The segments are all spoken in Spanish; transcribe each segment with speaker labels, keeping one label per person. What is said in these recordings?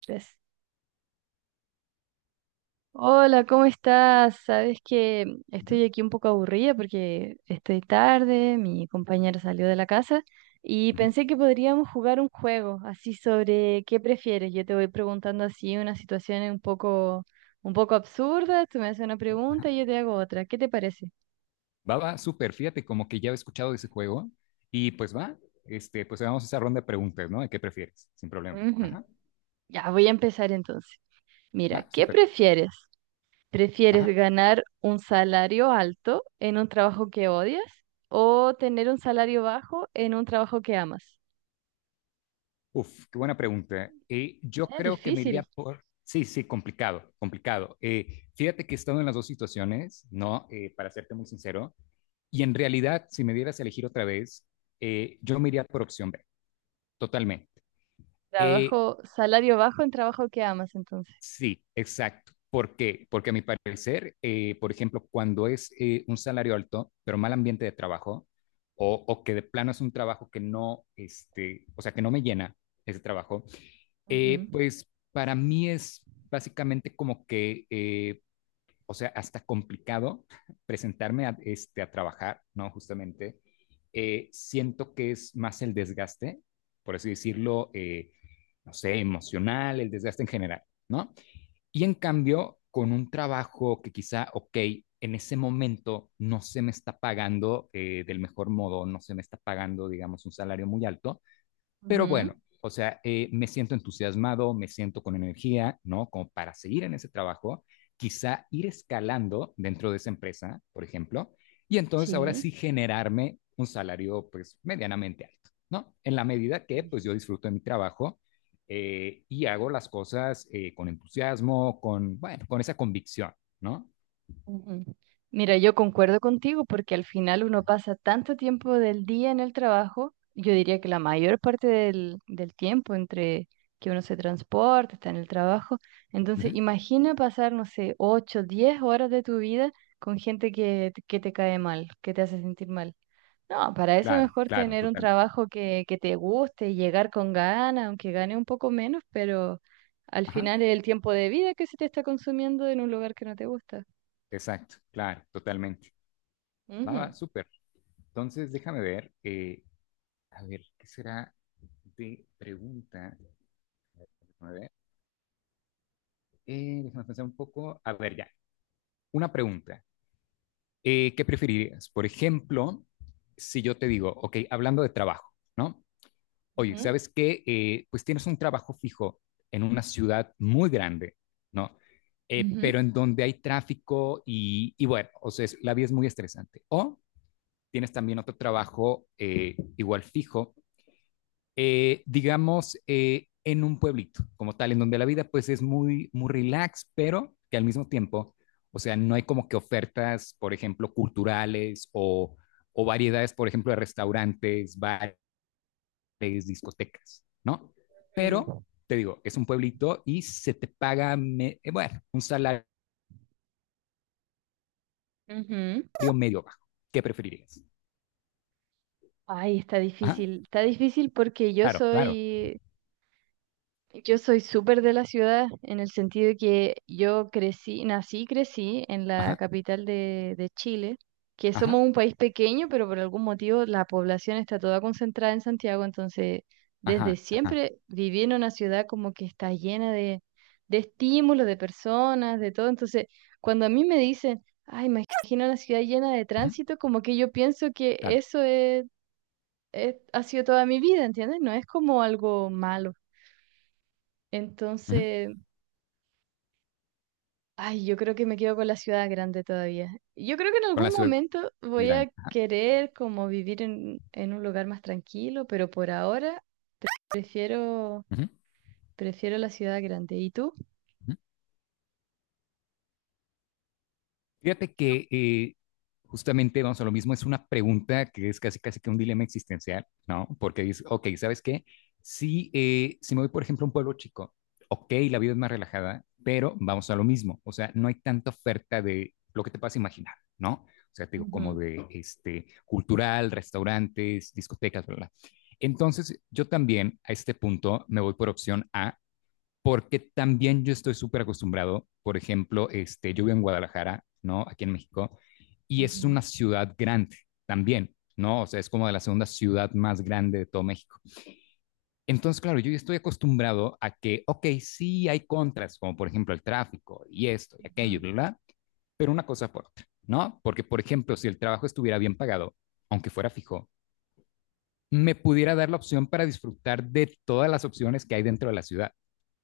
Speaker 1: Tres. Hola, ¿cómo estás? Sabes que
Speaker 2: Ujú,
Speaker 1: estoy aquí un poco aburrida porque estoy tarde, mi compañera salió de la casa y
Speaker 2: ujú,
Speaker 1: pensé que podríamos jugar un juego así sobre qué prefieres. Yo te voy preguntando así una situación un poco absurda, tú me haces una pregunta y
Speaker 2: ajá.
Speaker 1: yo te hago otra. ¿Qué te parece?
Speaker 2: Va, va, súper, fíjate, como que ya he escuchado de ese juego. Y pues va, este, pues hagamos esa ronda de preguntas, ¿no? ¿De qué prefieres? Sin problema.
Speaker 1: Ujú.
Speaker 2: Ajá,
Speaker 1: Ya, voy a empezar entonces. Mira,
Speaker 2: va,
Speaker 1: ¿qué
Speaker 2: súper.
Speaker 1: prefieres? ¿Prefieres
Speaker 2: Ajá.
Speaker 1: ganar un salario alto en un trabajo que odias o tener un salario bajo en un trabajo que amas?
Speaker 2: Uf, qué buena pregunta. Yo
Speaker 1: Es
Speaker 2: creo que me iría
Speaker 1: difícil.
Speaker 2: por. Sí, sí, complicado, complicado. Fíjate que he estado en las dos situaciones, ¿no? Para serte muy sincero. Y en realidad, si me dieras a elegir otra vez, yo me iría por opción B, totalmente. Eh,
Speaker 1: Trabajo, salario bajo en trabajo que amas, entonces.
Speaker 2: Sí, exacto. ¿Por qué? Porque a mi parecer, por ejemplo, cuando es un salario alto, pero mal ambiente de trabajo, o que de plano es un trabajo que no, este, o sea, que no me llena ese trabajo,
Speaker 1: Ujú,
Speaker 2: pues para mí es básicamente como que, o sea, hasta complicado presentarme a, este, a trabajar, ¿no? Justamente, siento que es más el desgaste, por así decirlo, no sé, emocional, el desgaste en general, ¿no? Y en cambio, con un trabajo que quizá, ok, en ese momento no se me está pagando del mejor modo, no se me está pagando, digamos, un salario muy alto, pero bueno,
Speaker 1: ujú.
Speaker 2: o sea, me siento entusiasmado, me siento con energía, ¿no? Como para seguir en ese trabajo, quizá ir escalando dentro de esa empresa, por ejemplo, y entonces ahora
Speaker 1: Sí.
Speaker 2: sí generarme un salario pues medianamente alto, ¿no? En la medida que pues yo disfruto de mi trabajo y hago las cosas con entusiasmo, con, bueno, con esa convicción, ¿no?
Speaker 1: Ujú. Mira, yo concuerdo contigo porque al final uno pasa tanto tiempo del día en el trabajo, yo diría que la mayor parte del tiempo entre que uno se transporta, está en el trabajo. Entonces,
Speaker 2: Ujú.
Speaker 1: imagina pasar, no sé, 8 10 horas de tu vida con gente que te cae mal, que te hace sentir mal. No, para eso es
Speaker 2: Claro,
Speaker 1: mejor
Speaker 2: claro,
Speaker 1: tener un
Speaker 2: totalmente.
Speaker 1: trabajo que te guste y llegar con ganas, aunque gane un poco menos, pero al
Speaker 2: Ajá,
Speaker 1: final es el tiempo de vida que se te está consumiendo en un lugar que no te gusta.
Speaker 2: exacto, claro, totalmente. Va,
Speaker 1: Ujú.
Speaker 2: va, súper. Entonces, déjame ver. A ver, ¿qué será de pregunta? A ver, déjame pensar un poco. A ver, ya. Una pregunta. ¿Qué preferirías? Por ejemplo, si yo te digo, ok, hablando de trabajo, ¿no? Oye,
Speaker 1: Ujú,
Speaker 2: ¿sabes qué? Pues tienes un trabajo fijo en una ciudad muy grande, ¿no?
Speaker 1: ujú.
Speaker 2: Pero en donde hay tráfico y bueno, o sea, es- la vida es muy estresante. O tienes también otro trabajo igual fijo digamos, en un pueblito como tal, en donde la vida pues es muy, muy relax, pero que al mismo tiempo, o sea, no hay como que ofertas, por ejemplo, culturales o variedades, por ejemplo, de restaurantes, bares, discotecas, ¿no?
Speaker 1: Mm,
Speaker 2: Pero, te digo, es un pueblito y se te paga, me- bueno, un salario
Speaker 1: ujú.
Speaker 2: medio bajo. ¿Qué preferirías?
Speaker 1: Ay, está
Speaker 2: Ajá,
Speaker 1: difícil. Está difícil porque yo
Speaker 2: claro, claro.
Speaker 1: soy, Yo soy súper de la ciudad en el sentido de que yo crecí, nací y crecí en la
Speaker 2: Ajá,
Speaker 1: capital de Chile, que somos un
Speaker 2: ajá,
Speaker 1: país pequeño, pero por algún motivo la población está toda concentrada en Santiago, entonces desde
Speaker 2: ajá,
Speaker 1: siempre
Speaker 2: ajá.
Speaker 1: viví en una ciudad como que está llena de estímulos, de personas, de todo. Entonces, cuando a mí me dicen, ay, imagino una ciudad llena
Speaker 2: Ujú,
Speaker 1: de tránsito, como que yo pienso
Speaker 2: claro.
Speaker 1: que eso es, ha sido toda mi vida, ¿entiendes? No es como algo malo.
Speaker 2: Ujú,
Speaker 1: Entonces... Ay, yo creo que me quedo con la ciudad grande todavía. Yo creo que en
Speaker 2: con la
Speaker 1: algún
Speaker 2: ciudad
Speaker 1: momento voy
Speaker 2: grande.
Speaker 1: a
Speaker 2: Ajá,
Speaker 1: querer como vivir en un lugar más tranquilo, pero por ahora prefiero,
Speaker 2: ujú,
Speaker 1: prefiero la ciudad grande. ¿Y tú?
Speaker 2: ujú. Fíjate que justamente vamos a lo mismo, es una pregunta que es casi casi que un dilema existencial, ¿no? Porque dices, ok, ¿sabes qué? Si, si me voy, por ejemplo, a un pueblo chico, ok, la vida es más relajada, pero vamos a lo mismo, o sea, no hay tanta oferta de lo que te puedas imaginar, ¿no? O sea, te digo, como
Speaker 1: Ujú,
Speaker 2: de este, cultural, restaurantes, discotecas, bla, bla. Entonces, yo también a este punto me voy por opción A, porque también yo estoy súper acostumbrado, por ejemplo, este, yo vivo en Guadalajara, ¿no? Aquí en México, y es una ciudad grande también, ¿no? O sea, es como de la segunda ciudad más grande de todo México. Entonces, claro, yo estoy acostumbrado a que, ok, sí hay contras, como por ejemplo el tráfico y esto y aquello, ¿verdad? Pero una cosa por otra, ¿no? Porque, por ejemplo, si el trabajo estuviera bien pagado, aunque fuera fijo, me pudiera dar la opción para disfrutar de todas las opciones que hay dentro de la ciudad.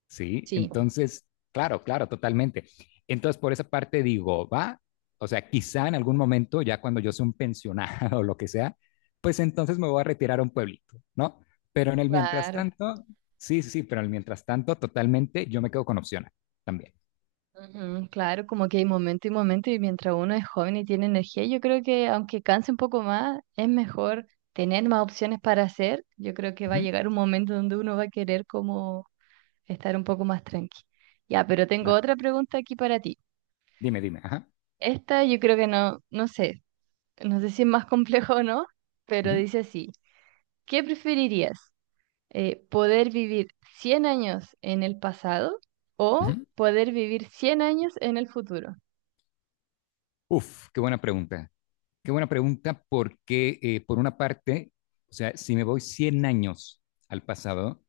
Speaker 2: Sí,
Speaker 1: sí.
Speaker 2: entonces, claro, claro, totalmente. Entonces, por esa parte digo, va, o sea, quizá en algún momento, ya cuando yo sea un pensionado o lo que sea, pues entonces me voy a retirar a un pueblito, ¿no? Pero en el mientras
Speaker 1: Claro.
Speaker 2: tanto, sí, sí, sí, pero en el mientras tanto, totalmente, yo me quedo con opciones también.
Speaker 1: Ujú, claro, como que hay momento y momento y mientras uno es joven y tiene energía, yo creo que aunque canse un poco más, es mejor tener más opciones para hacer. Yo creo que va a
Speaker 2: Ujú,
Speaker 1: llegar un momento donde uno va a querer como estar un poco más tranqui. Ya, pero tengo
Speaker 2: claro.
Speaker 1: otra pregunta aquí para ti.
Speaker 2: Dime, dime, ajá.
Speaker 1: Esta yo creo que no, no sé si es más complejo o no, pero
Speaker 2: Ujú,
Speaker 1: dice así, ¿qué preferirías? ¿Poder vivir 100 años en el pasado o
Speaker 2: ujú.
Speaker 1: poder vivir 100 años en el futuro?
Speaker 2: Uf, qué buena pregunta. Qué buena pregunta porque, por una parte, o sea, si me voy 100 años al pasado,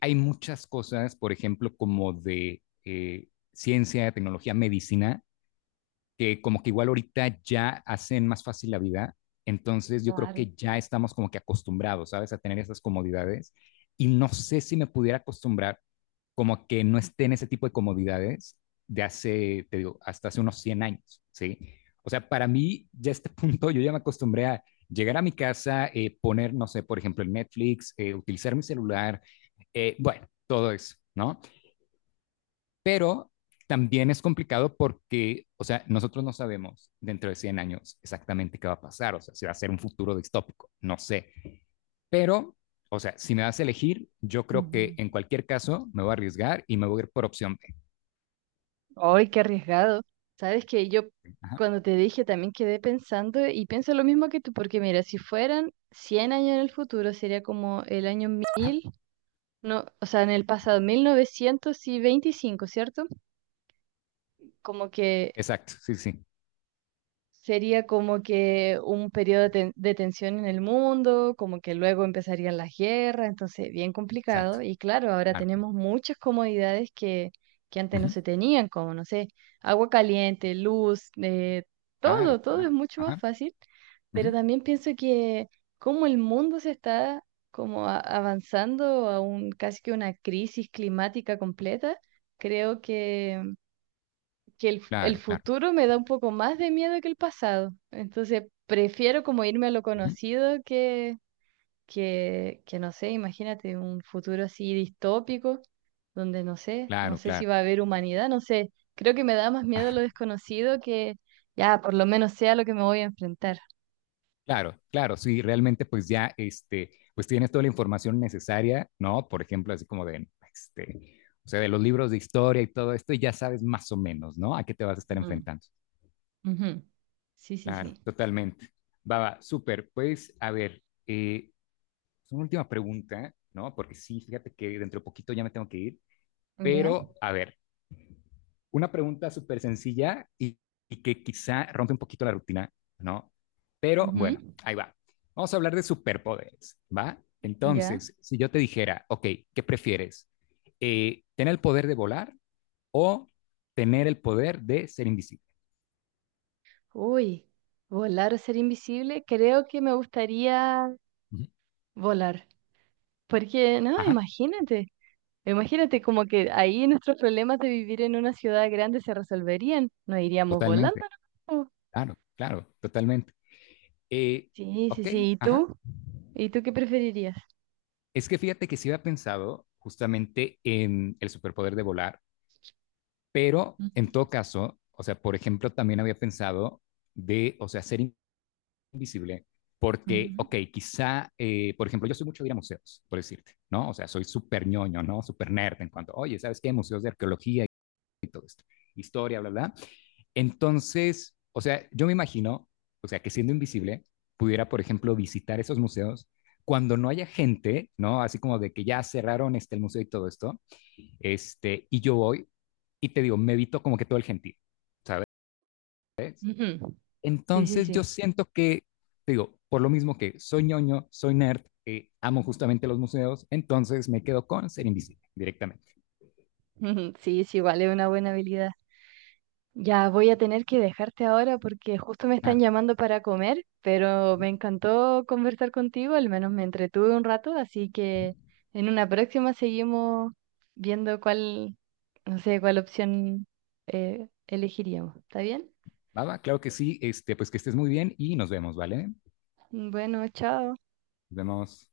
Speaker 2: hay muchas cosas, por ejemplo, como de ciencia, tecnología, medicina, que como que igual ahorita ya hacen más fácil la vida, entonces yo creo
Speaker 1: Claro.
Speaker 2: que ya estamos como que acostumbrados, ¿sabes? A tener esas comodidades y no sé si me pudiera acostumbrar como que no esté en ese tipo de comodidades de hace, te digo, hasta hace unos 100 años, ¿sí? O sea, para mí ya a este punto yo ya me acostumbré a llegar a mi casa, poner, no sé, por ejemplo, el Netflix, utilizar mi celular, bueno, todo eso, ¿no? Pero también es complicado porque, o sea, nosotros no sabemos dentro de 100 años exactamente qué va a pasar, o sea, si va a ser un futuro distópico, no sé. Pero, o sea, si me das a elegir, yo creo que
Speaker 1: Mm.
Speaker 2: en cualquier caso me voy a arriesgar y me voy a ir por opción B.
Speaker 1: ¡Ay, qué arriesgado! Sabes que yo
Speaker 2: Ajá,
Speaker 1: cuando te dije también quedé pensando y pienso lo mismo que tú, porque mira, si fueran 100 años en el futuro sería como el año,
Speaker 2: ajá.
Speaker 1: no, o sea, en el pasado, 1925, ¿cierto? Como que
Speaker 2: Exacto, sí, sí,
Speaker 1: sería como que un periodo de tensión en el mundo, como que luego empezarían las guerras, entonces bien
Speaker 2: exacto.
Speaker 1: complicado. Y claro, ahora
Speaker 2: Claro,
Speaker 1: tenemos muchas comodidades que antes no
Speaker 2: ujú,
Speaker 1: se tenían, como, no sé, agua caliente, luz,
Speaker 2: claro,
Speaker 1: todo, todo es
Speaker 2: claro.
Speaker 1: mucho más
Speaker 2: Ajá,
Speaker 1: fácil. Pero
Speaker 2: ujú,
Speaker 1: también pienso que como el mundo se está como avanzando a un, casi que una crisis climática completa, creo que el
Speaker 2: claro, claro.
Speaker 1: futuro me da un poco más de miedo que el pasado. Entonces, prefiero como irme a lo
Speaker 2: Ujú,
Speaker 1: conocido que, que no sé, imagínate un futuro así distópico, donde no sé, no
Speaker 2: claro,
Speaker 1: sé si
Speaker 2: claro.
Speaker 1: va a haber humanidad, no sé. Creo que me da más miedo
Speaker 2: Ah,
Speaker 1: lo desconocido que ya por lo menos sea lo que me voy a enfrentar.
Speaker 2: claro, claro, sí, realmente pues ya, este, pues tienes toda la información necesaria, ¿no? Por ejemplo, así como de, este, o sea, de los libros de historia y todo esto, y ya sabes más o menos, ¿no? A qué te vas a estar
Speaker 1: Mm,
Speaker 2: enfrentando.
Speaker 1: ujú. Sí, sí,
Speaker 2: Claro,
Speaker 1: sí.
Speaker 2: totalmente. Baba, súper. Pues, a ver, una última pregunta, ¿no? Porque sí, fíjate que dentro de poquito ya me tengo que ir,
Speaker 1: Ya.
Speaker 2: pero, a ver, una pregunta súper sencilla y que quizá rompe un poquito la rutina, ¿no? Pero
Speaker 1: Ujú.
Speaker 2: bueno, ahí va. Vamos a hablar de superpoderes, ¿va?
Speaker 1: Ya.
Speaker 2: Entonces, si yo te dijera, ok, ¿qué prefieres? ¿Tener el poder de volar o tener el poder de ser invisible?
Speaker 1: Uy, volar o ser invisible, creo que me gustaría
Speaker 2: Ujú.
Speaker 1: volar. Porque, no,
Speaker 2: Ajá,
Speaker 1: imagínate, imagínate como que ahí nuestros problemas de vivir en una ciudad grande se resolverían, nos iríamos volando,
Speaker 2: totalmente,
Speaker 1: ¿no?
Speaker 2: claro, claro, totalmente. Eh,
Speaker 1: Sí, sí,
Speaker 2: ok,
Speaker 1: sí, ¿y
Speaker 2: ajá.
Speaker 1: tú? ¿Y tú qué preferirías?
Speaker 2: Es que fíjate que sí había pensado justamente en el superpoder de volar, pero
Speaker 1: Ujú,
Speaker 2: en todo caso, o sea, por ejemplo, también había pensado de, o sea, ser invisible, porque, ok, quizá, por ejemplo, yo soy mucho de ir a museos, por decirte, ¿no? O sea, soy súper ñoño, ¿no? Súper nerd en cuanto, oye, ¿sabes qué? Museos de arqueología y todo esto, historia, bla, bla. Entonces, o sea, yo me imagino, o sea, que siendo invisible, pudiera, por ejemplo, visitar esos museos cuando no haya gente, ¿no? Así como de que ya cerraron este, el museo y todo esto, este, y yo voy y te digo, me evito como que todo el gentío, ¿sabes?
Speaker 1: ujú, ujú. Sí, sí,
Speaker 2: Entonces yo
Speaker 1: sí.
Speaker 2: siento que, te digo, por lo mismo que soy ñoño, soy nerd, amo justamente los museos, entonces me quedo con ser invisible directamente.
Speaker 1: Sí, sí, igual es una buena habilidad. Ya voy a tener que dejarte ahora porque justo me están
Speaker 2: Claro.
Speaker 1: llamando para comer, pero me
Speaker 2: Ujú,
Speaker 1: encantó conversar contigo, al menos me entretuve un rato, así
Speaker 2: ujú.
Speaker 1: que en una próxima seguimos viendo cuál, no sé, cuál opción elegiríamos. ¿Está bien?
Speaker 2: Baba, claro que sí, este, pues que estés muy bien y nos vemos, ¿vale?
Speaker 1: Bueno, chao.
Speaker 2: Nos vemos.